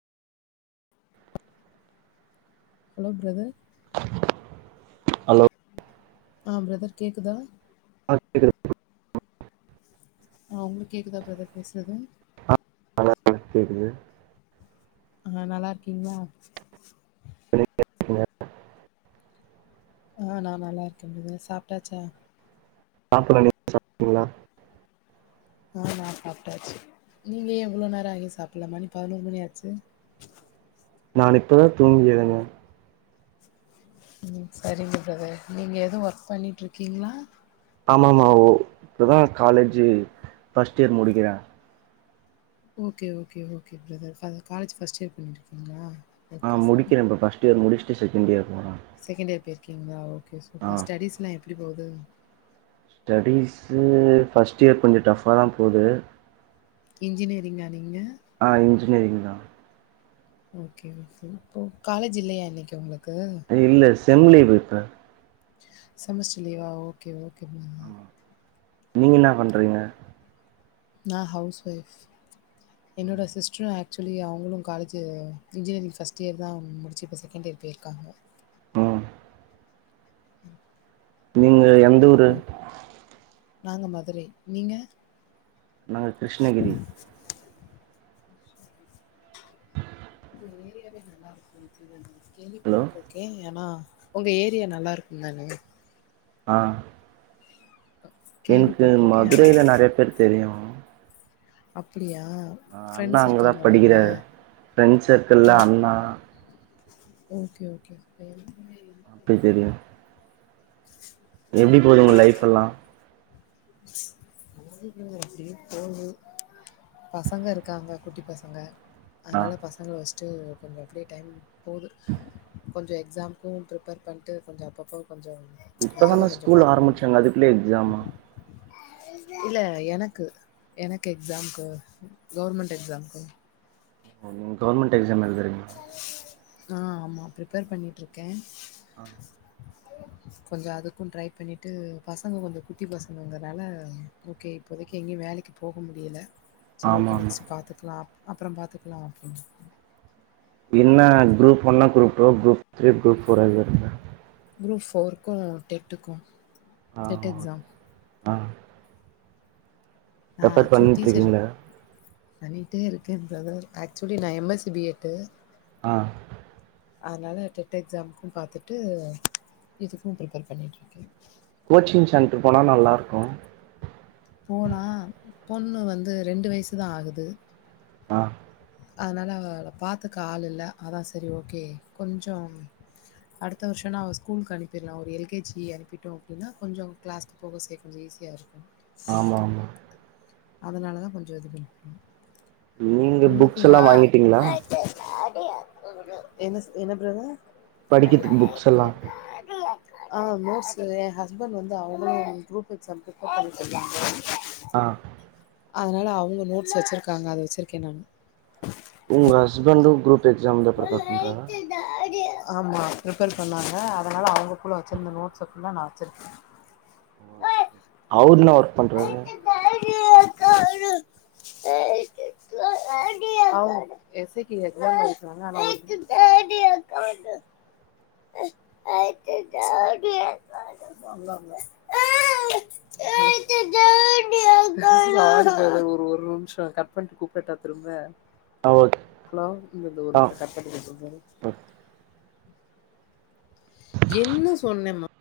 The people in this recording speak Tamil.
ஹலோ ப்ரதர் ஹலோ அ ப்ரதர் கேக்குதா [inaudible] அ உங்குளுக் கேக்குதா ப்ரதர் பேசுறது [inaudible] கேக்குது அ நல்லா இருக்கீங்ளா [inaudible] அ நா நல்லா இருக்கே ப்ரதர் சாப்ட்டாச்சா சாப்பிடணு நீங்க சாப்பிட்டீங்ளா அ நா சாப்ட்டாச்சு நீங்க ஏ இவ்ளோ நேரோ ஆகியு சாப்பில்ல மணி பதினோரு மணி ஆச்சு நானு இப்பதா தூங்கி எழுந்த ம் செரிங்க ப்ரதர் நீங்க எதுவு ஒர்க் பண்ணிட்டுருக்கீங்களா ஆமாமா ஓ இப்பதா காலேஜி ஃபஸ்ட் யேர் முடிக்கிறே ஓகே ஓகே ஓகே ப்ரதர் அது காலேஜ் ஃபஸ்ட் யேர் பண்ணிட்ருக்கீங்ளா அ முடிக்கிறே இப்ப ஃபஸ்ட் யேர் முடிஷ் ட்டு செகண்ட் யேர் போற செகண்ட் இயர் போயிருக்கீங்களா ஓ கே சூப்பர் ஸ்டடிஸ்லா எப் டி போவுது ஸ்டடீஸு ஃபஸ்ட் இயர் கொஞ்சோ டஃபா தா போது இன்ஜினியரிங்கா நீங்க ஆஹ் இன்ஜினியரிங் தா ஓகே ஓகே இப்போ காலேஜ் இல்லையா இன்னைக்கு உங்களுக் இல்ல ஸ் ஸெம் லீவு இப்ப செமஸ்டர் லீவா ஓகே ஓ கே பா ஆமா நீங்க என்ன பண்றீங்க நா ஹவுஸ் வைஃப் என்னோட சிஸ்டரு அக் சுவலி அவங்களு காலேஜு இன்ஜினியரிங் ஃபஸ்ட் இயர் தா முடிச்சி இப்ப செகண்ட் இயர் போயிருக்காங்க ம் நீங்க எ எந்தூரு ஹலோ. நாங்க மதுரை நீங்க நாங்க கிருஷ்ணகிரி ஹ [inaudible] வே ஏறியாவே நல்லா இருக்கு [unintelligible] ஹலோ கேள்விப்பட்டிருக்கே ஏன்னா உங்க ஏரியா நல்லா இருக்கும் தானே ஆ எனக்கு கேள்விப்பட்டுருக்கேன். ஆனா மதுரையில நெறைய பேரு தெரியு அப்டியா ஆஹ் அண்ணா அங்கதா படிக்கிறாரு ஃப்ரெண்ட் ஓ சர்க்கிள்ல அண்ணா ஓகே ஓகே பேரு அப்டி தெரியு எப்டி போகுது உங்க லைஃப் எல்லா எப்டி போகுது அப்டியே போது பசங்க இருக்காங்க குட்டி பசங்க ஆ அதனால பசங்க வச் டு வொ கொஞ்சொ அப்டியே டைம் போது கொஞ்சொ எக்ஸாம்க்கு ப்ரிப்பேர் பண்ட்டு கொஞ்சொ அப்பப்ப இப்பதானான் ஸ்கூல் ஆரம்பிச்சாங்க அதுக்குள்ளயே எக்ஸாமா இல்ல எனக்கு எனக்கு எக்ஸாம்க்கு கவுவர்மெண்ட் எக்ஸாம்க்கு ஓ கவர்மெண்ட் எக்ஸாம் எல் சல்ல ஆ ஆமாம் ப்ரிப்பேர் பண்ணட்டுருக்கேன் கொஞ்சம் அதுக்கும் ட்ரை பண்ணிட்டு பசங்க கொஞ்சம் குட்டி பசங்கங்கிறனால ஓகே இப்போதைக்கு எங்கேயும் வேலைக்கு போக சரி ஆமா ஓகே ஆமா நெக்ஸ்ட் பாத்துக்கலாம் அப்புறம் பாத்துக்கலாம் அப்டின்னு என்ன குரூப் ஒன்னா group two group three group four இருக்க குரூப் ஃபோருக்கும் டெட்டுக்கும் ஆ டெட் ஓகே. எக்ஸாம் ஆ நா ரெஃபர் ஆக்சுவலி பண்ணிட்டு டீச்சர் இருக்கீங்களா பண்ணிட்டே இருக்கேன் பிரதர் ஆக்சுவலி நான் எம்எஸ் சி பிஎட்டு ஆ அதனால டெட் எக்ஸாம்க பாத்துட்டு இதுக்கும் ப்ரிப்பேர் பண்ணிட்டு இருக்கேன் கோச்சிங் சென்ட்ரு போனா நல்லாருக்கோ போனா பொண்ணு வந்து ரெண்டு வயசுதா ஆகுது ஆ அதனால அவள பாத்துக்க ஆள் இல்ல அதா செரி ஓகே கொஞ்சொம் அடுத்த வருஷனா அவ ஸ்கூல்கு அனுப்பிர்லா ஒரு எல் கே ஜி அனுப்பிட்டோ அப்டினா கொஞ்சொ கிளாஸ்கு போக சே கொஞ்சோ ஈஸியா இருக்கு ஆமா ஆமா அதனாலதா கொஞ்ச இது பண்ணி நீங்க [inaudible] உங்ளுக்கு புக்ஸ் எல்லா வாங்கிட்டீங்களா என்ன என்ன ப்ரதர் படிக்கிறதுக்கு புக்ஸ் எல்லா ஆ நோட்ஸு ஏ ஹஸ்பண்ட் வந்து அவுங்களு குரூப் எக்ஸாம்கு [unintelligible] பண்ணிட்ருந்தாங்க ஆ அதனால அவுங்க நோட்ஸ் வச்சுருக்காங்க அத வச்சிருக்கே நானு உங்க ஹஸ்பண்டு குரூப் எக்ஸாம்து ப்ரிப்பேர் பண்றாரா ஆமா ப்ரிப்பேர் பண்ணாங்க அதனால அவுங்கக்குள்ள வச்சுருந்த நோட்ஸ ஃபுல்லா நா வச்சுருக்கே அவுர்னா வர் [unintelligible] அவுங் எஸ் ஏ கி எக்ஸாம்‌ எழுதுறாங்க ஆனா [unintelligible] சாரி ப்ரதர் ஒரு ஒரு நிமிஷொ கட் பண்ட்டு கூப்டட்டா திரும்ப ஆ ஓகே ஹலோ இந்த ஆ தூரத்ல கத்தற்து ஓகே [unintelligible] என்ன சொன்னெம்மா